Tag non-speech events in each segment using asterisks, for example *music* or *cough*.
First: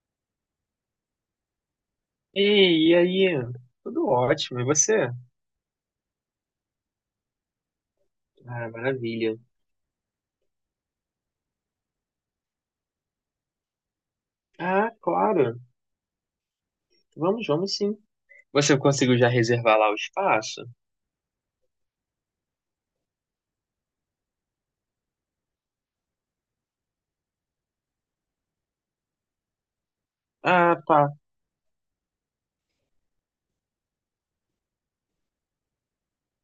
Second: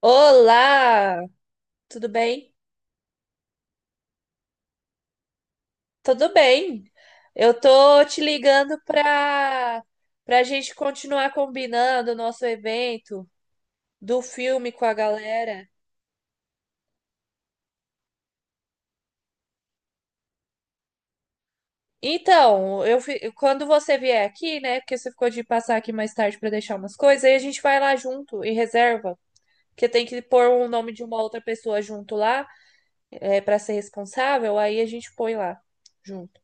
Olá, tudo bem? Ei, e aí? Tudo ótimo, e você? Tudo bem. Eu tô te Ah, ligando maravilha. para a gente continuar combinando o nosso evento do filme com a Ah, claro. galera. Vamos sim. Você conseguiu já reservar lá o espaço? Então, quando você vier aqui, né? Porque você ficou de passar aqui mais tarde para deixar umas coisas, aí a gente vai lá junto e reserva, porque tem que pôr o Ah, nome de tá. uma outra pessoa junto lá, é, para ser responsável. Aí a gente põe lá junto.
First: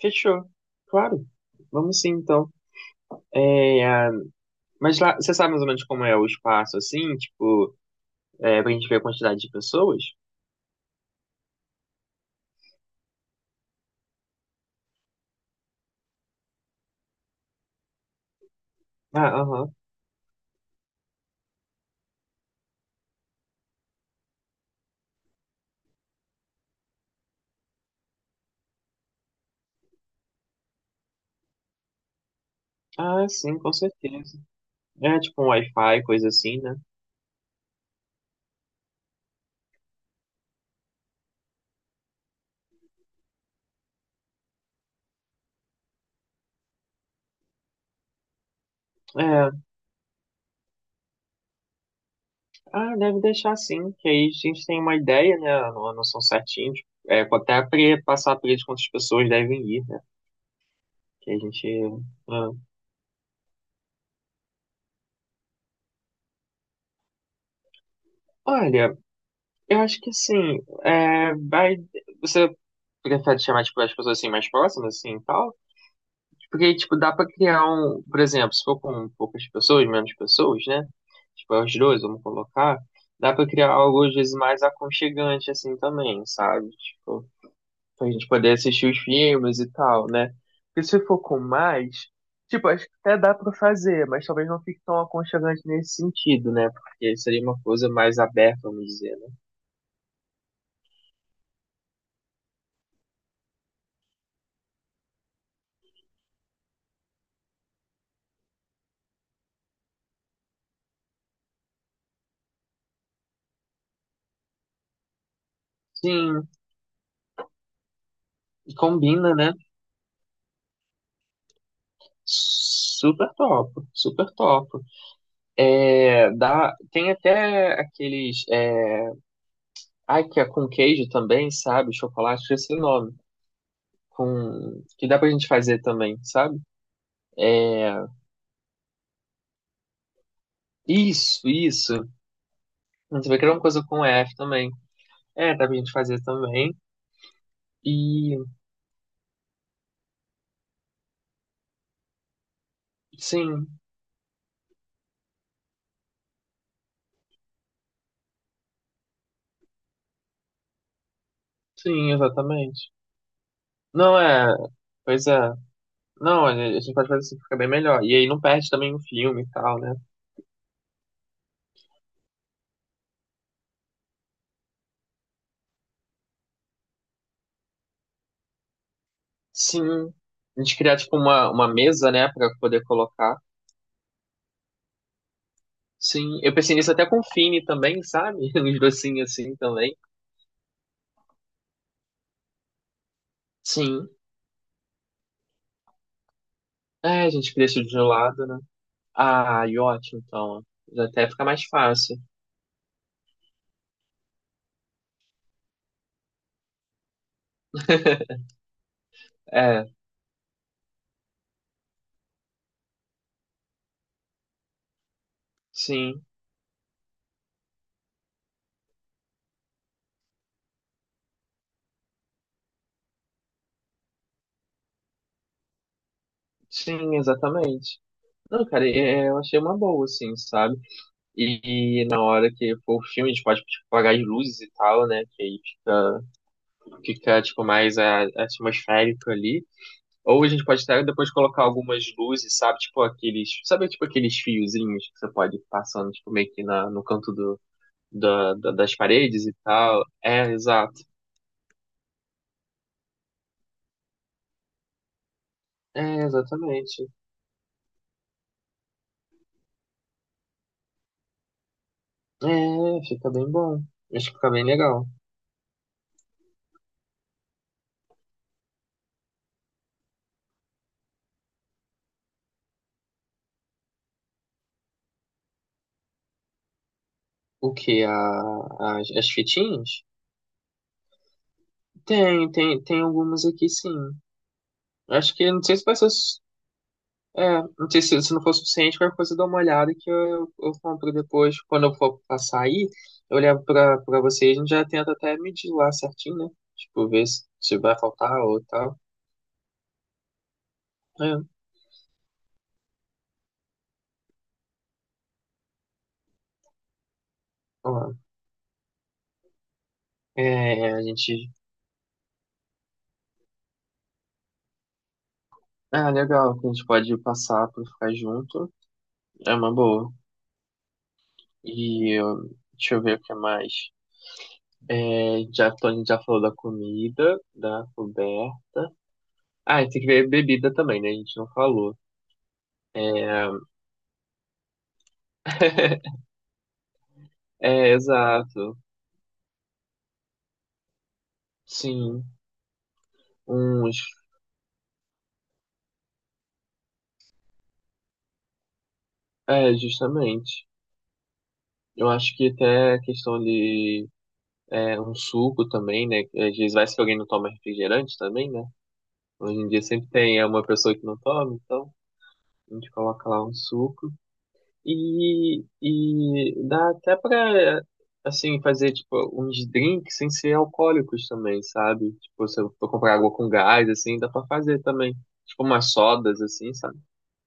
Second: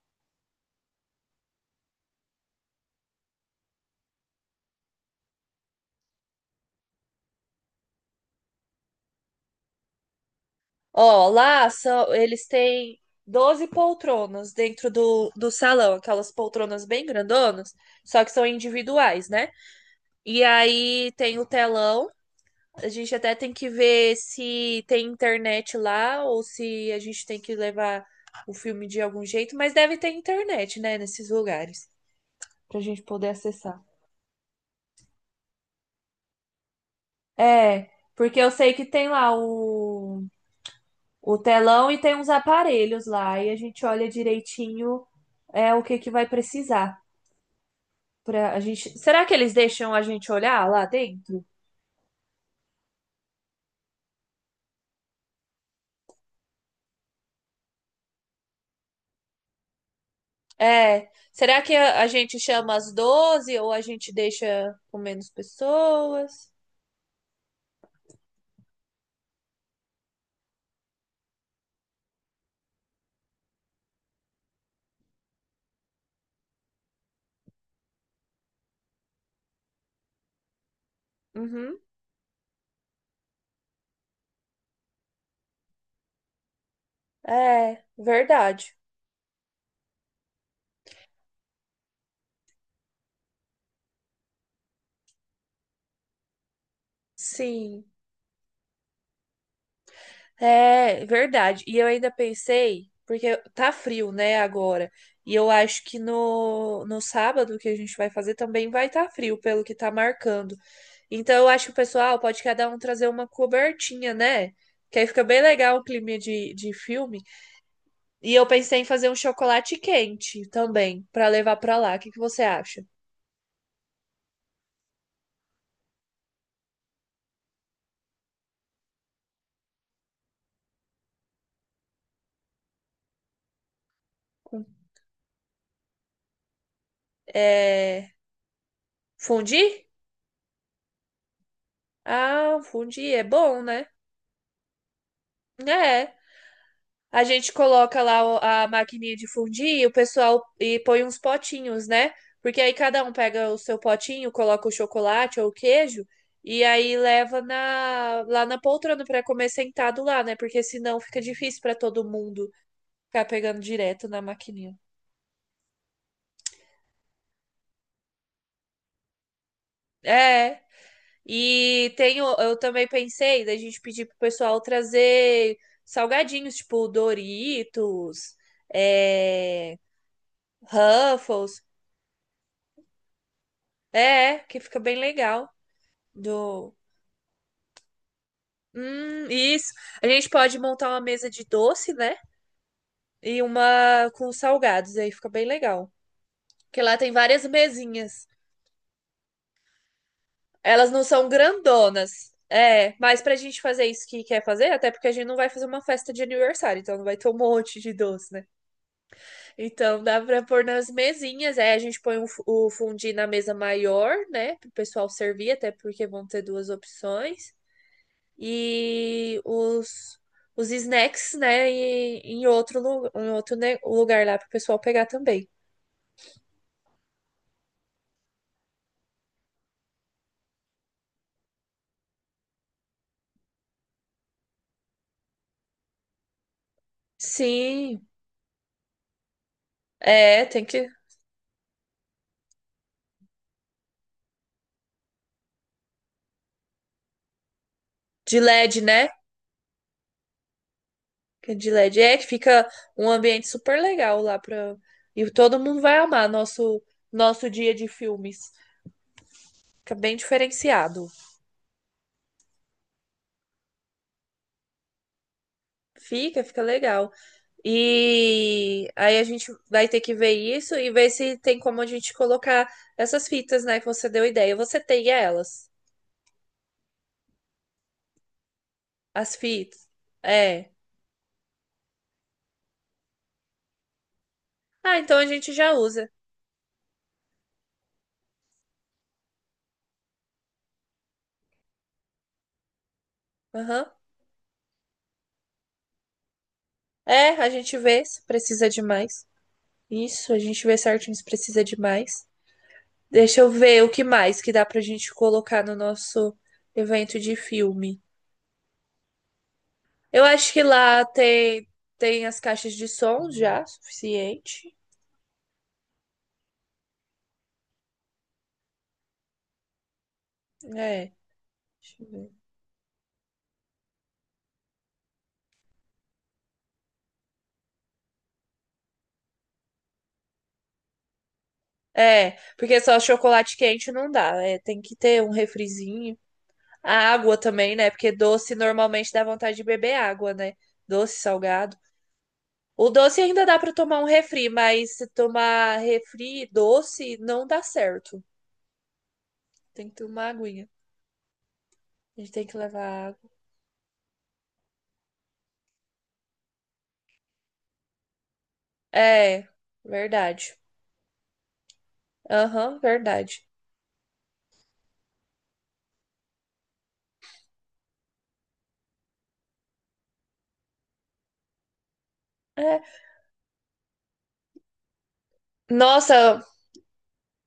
Fechou. Claro. Vamos sim, então. É, ah, mas lá, você sabe mais ou menos como é o espaço, assim? Tipo, pra gente ver a quantidade de pessoas? Ó, eles têm 12 poltronas dentro do salão, aquelas poltronas bem grandonas, só que são Ah, individuais, né? aham. E aí tem o telão, a gente até tem que ver se tem internet lá ou se a gente tem que levar o filme de algum jeito, mas deve ter internet, né, nesses lugares, pra gente Ah, poder sim, com acessar. certeza. É tipo um Wi-Fi, coisa assim, né? É, porque eu sei que tem lá o telão e tem uns aparelhos lá e a gente olha direitinho é o que que vai precisar para a gente. Será que É. eles deixam a gente olhar lá dentro? Ah, deve deixar sim, que aí a gente tem uma ideia, né? Uma noção certinha, de, até passar para eles quantas pessoas devem ir, né? É, Que a será gente. que a gente Ah. chama as 12 ou a gente deixa com menos pessoas? Olha, eu acho que assim, vai. Você prefere chamar tipo, as pessoas assim mais próximas, assim, e tal? Porque, tipo, dá para criar um, por exemplo, se for com poucas pessoas, menos pessoas, né? Tipo, é os Uhum. dois, vamos colocar, dá para criar algo às vezes mais aconchegante, assim, também, sabe? Tipo. É, Pra gente poder verdade. assistir os filmes e tal, né? Porque se for com mais, tipo, acho que até dá pra fazer, mas talvez não fique tão aconchegante nesse sentido, né? Porque seria uma Sim, coisa mais aberta, vamos dizer, né? é verdade. E eu ainda pensei, porque tá frio, né, agora. E eu acho que no sábado que a gente vai fazer também vai estar frio, pelo que tá marcando. Então eu acho que o pessoal pode cada um trazer uma cobertinha, né? Que aí fica bem legal o clima Sim, de filme. E eu e pensei em fazer um combina, né? chocolate quente também, pra levar pra lá. O que que você acha? Super top, super top. É, dá, tem até aqueles. É, ai, que é com queijo também, sabe? Chocolate, esse nome. Com- Com, que dá pra gente fazer também, sabe? É. Fundi? Isso, isso. Ah, fundi A é gente vai criar uma bom, coisa né? com F também. É, dá pra gente É. fazer também. A gente coloca lá E a maquininha de fundir e o pessoal e põe uns potinhos, né? Porque aí cada um pega o sim, seu potinho, coloca o chocolate ou o queijo e aí leva lá na poltrona para comer sentado lá, né? Porque senão fica difícil para todo sim, mundo exatamente. ficar pegando direto Não na é. maquininha. Pois é. Não, olha, a gente pode fazer assim, fica bem melhor. E aí não perde também o filme e tal, né? É. E tem, eu também pensei da gente pedir pro pessoal trazer salgadinhos, tipo Doritos, é, Sim. A gente criar, tipo, uma, Ruffles. uma mesa, né, pra poder colocar. É, que fica bem legal. Sim. Eu pensei Do. nisso até com o Fini também, sabe? *laughs* Uns docinhos assim Isso. também. A gente pode montar uma mesa de doce, né? E Sim. uma com salgados, aí fica bem legal. Porque lá tem É, a várias gente cria isso de um mesinhas. lado, né? Ah, e ótimo, então. Elas não Já são até fica mais fácil. grandonas. É, mas pra gente fazer isso que quer fazer, até porque a gente não vai fazer uma festa de aniversário, então não vai ter um monte de doce, *laughs* né? É, Então dá pra pôr nas mesinhas, aí a gente põe o fondue na mesa maior, né? Pro pessoal servir, até porque sim. vão ter duas opções. E os snacks, né, e- em outro, lu- em outro ne- lugar lá para o pessoal pegar também. Sim, exatamente. Não, cara, eu achei uma boa, assim, sabe? E na hora que for o filme, a gente pode tipo, apagar as luzes e tal, né? Que aí fica, fica tipo, mais Sim, atmosférico ali. Ou é, a gente tem pode que. até depois colocar algumas luzes, sabe? Tipo aqueles. Sabe, tipo aqueles fiozinhos que você pode ir passando, tipo, meio que na, no canto do, De LED, das né? paredes e tal. É, exato. Que é de LED. É que fica um ambiente super legal lá pra. E todo mundo vai É, amar nosso, exatamente. nosso dia de filmes. Fica bem diferenciado. É, fica bem bom. Acho que fica bem legal. Fica legal. E aí a gente vai ter que ver isso e ver se tem como a gente colocar essas fitas, né, que você deu ideia. Você tem elas. O que as As fitas. fitinhas? É. Tem, tem, tem algumas aqui sim. Ah, então a Acho que gente não já sei se vai ser usa. É, não sei se, se não for suficiente, qualquer coisa eu dou uma olhada que eu compro depois. Quando eu for passar aí eu levo Aham. pra, pra vocês, a gente já tenta até medir lá certinho, né? Tipo, ver É, se, a gente se vai vê se faltar ou precisa de tal. mais. Isso, a gente vê certinho se É, precisa de mais. Deixa eu ver o que mais que dá pra gente colocar no nosso evento de filme. ó, Eu acho que é, a lá gente. tem as caixas de som já, suficiente. Ah, legal, que a gente pode passar pra ficar junto. É uma boa. É, deixa eu E ver. ó, deixa eu ver o que mais. A gente já falou da comida, da coberta. Ah, e tem que ver bebida também, né? A gente não falou. É, porque só chocolate quente não dá. É, tem que ter um refrizinho. *laughs* A água também, né? É, Porque doce exato. normalmente dá vontade de beber água, né? Doce, salgado. Sim, O doce ainda dá para tomar um uns. refri, mas se tomar refri doce não dá certo. É, Tem que tomar justamente. aguinha. Eu A gente acho tem que que levar até a água. questão de É, um suco também, né? Às vezes vai que alguém não toma refrigerante também, né? É, Hoje em dia sempre tem verdade. uma pessoa que não toma, então a Aham, gente coloca verdade. lá um suco. E dá até pra, assim, fazer, tipo, uns drinks sem ser alcoólicos também, sabe? Tipo, se eu É. for comprar água com gás, assim, dá pra fazer também. Tipo, umas sodas, Nossa, assim, sabe?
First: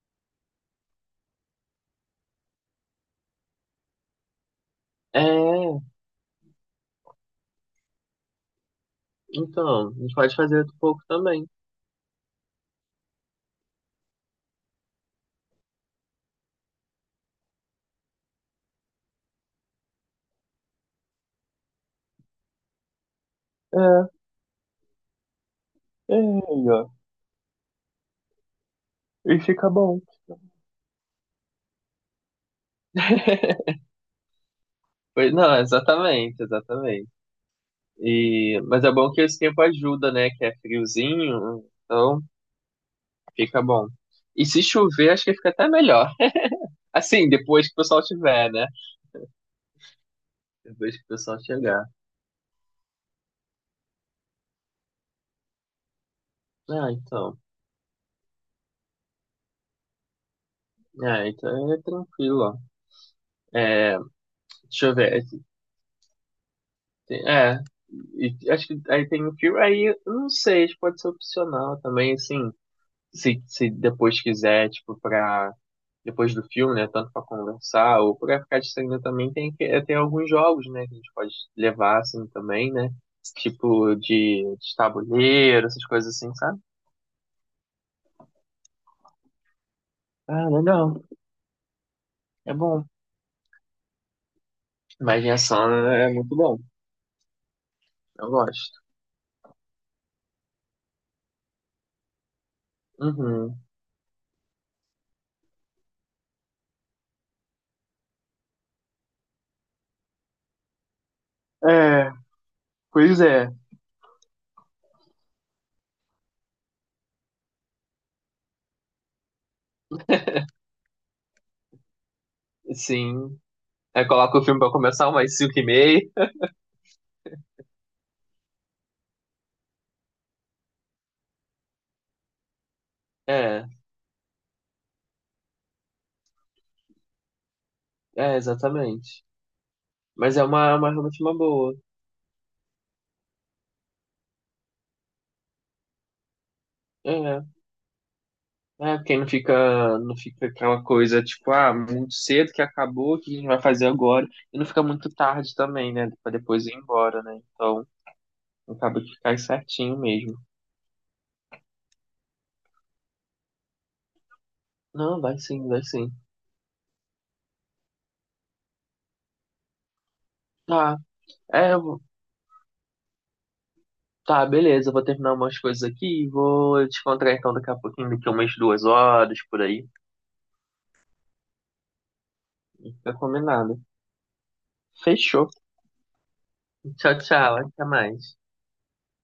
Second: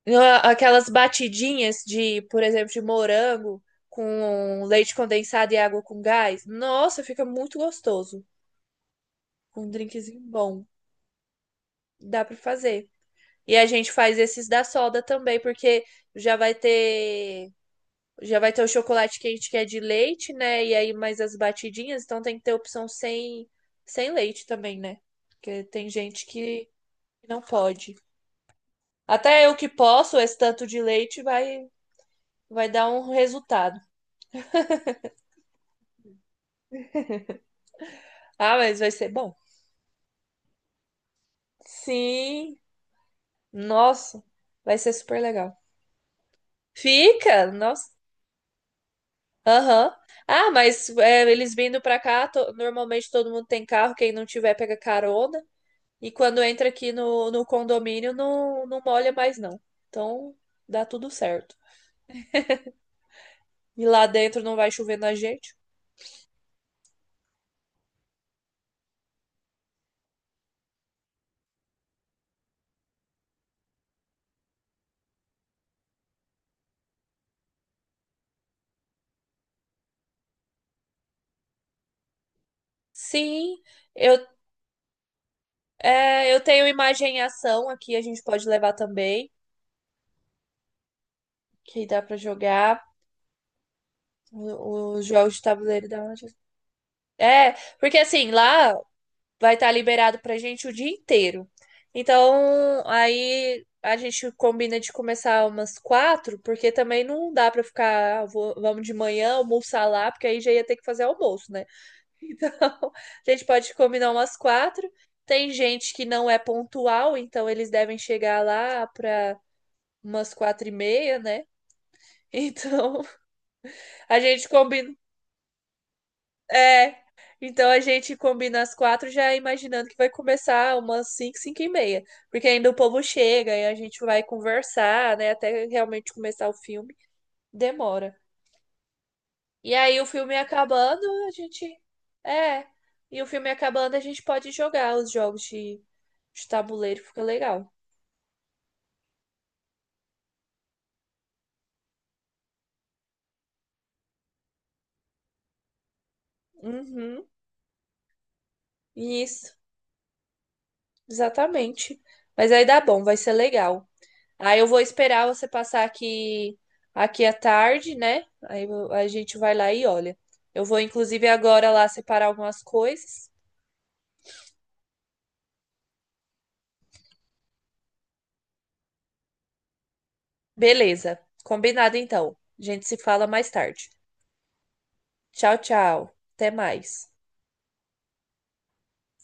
aquelas batidinhas de, por exemplo, de morango com leite condensado e água É, com gás. Nossa, fica muito gostoso. Com um então, a gente drinkzinho pode fazer bom. um pouco também. Dá para fazer. E a gente faz esses da soda também, porque já vai ter Já vai ter o chocolate quente que é de leite, né? E aí mais as batidinhas, então tem que ter opção sem, É, sem leite também, né? Porque tem é gente que aí, ó. não pode. E Até eu que fica bom. posso, esse tanto de leite vai dar um resultado. Não, exatamente, exatamente. Ah, E, mas mas vai é ser bom que bom. esse tempo ajuda, né? Que é friozinho, então Sim, fica bom. nossa, E se vai ser chover, super acho que fica legal. até melhor. *laughs* Assim, Fica, depois que o nossa, pessoal tiver, né? aham. Ah, mas Depois que o é, pessoal eles vindo chegar. pra cá, normalmente todo mundo tem carro, quem não tiver pega carona. E quando entra Ah, aqui no, então. no condomínio, não, não molha mais, não. Então, dá tudo É, certo. então é tranquilo, ó. E É, lá dentro não vai deixa eu chover na ver. gente? É, e acho que aí tem um filme. Aí, eu não sei, acho que pode ser opcional também, assim. Se depois quiser, tipo, pra. Depois do filme, né? Tanto para conversar ou para ficar distraindo também, tem alguns jogos, né? Que a gente pode levar, assim, também, né? Sim, Tipo eu, de tabuleiro, essas coisas assim, eu sabe? tenho imagem em ação aqui, a gente pode levar também, Ah, legal. que dá pra É jogar bom. Os jogos de Imaginação tabuleiro da é onde. muito bom. É, porque Eu assim, lá gosto. vai estar liberado pra gente o dia inteiro. Então, Uhum. aí a gente combina de começar umas quatro, porque também não dá pra ficar, "Ah, vamos de manhã almoçar lá", porque aí já ia ter que fazer almoço, né? *laughs* É, Então, pois a gente é. pode combinar umas quatro. Tem gente que não é pontual, então eles devem chegar lá pra umas 4h30, né? *laughs* Então, Sim. Aí a coloca o gente filme pra combina. começar umas 5:30. É. Então a gente combina as quatro já imaginando que vai começar umas cinco, 5h30. Porque ainda o povo chega e É, a gente vai conversar, né? Até realmente começar o filme. Demora. Exatamente. E aí o filme Mas é uma acabando, realmente a uma gente. boa. É. E o filme acabando, a gente pode jogar os jogos de tabuleiro, fica É. legal. É, porque não fica, não fica aquela coisa, tipo, ah, muito cedo que acabou, o que a gente vai fazer agora? E não fica muito tarde também, né? Pra depois ir embora, Uhum. né? Então, acaba que cai Isso, certinho mesmo. exatamente. Mas aí dá bom, vai ser legal. Aí eu vou Não, esperar vai você sim, vai passar sim. aqui à tarde, né? Aí a gente vai lá e olha. Eu vou, Tá, inclusive, agora é, eu lá vou- separar algumas coisas. tá, beleza, eu vou terminar umas coisas aqui e vou te encontrar então daqui a pouquinho, daqui a umas 2 horas, por aí. Beleza, combinado então. A gente se Fica fala mais combinado. tarde. Fechou. Tchau, tchau. Até mais. Tchau, tchau, até mais.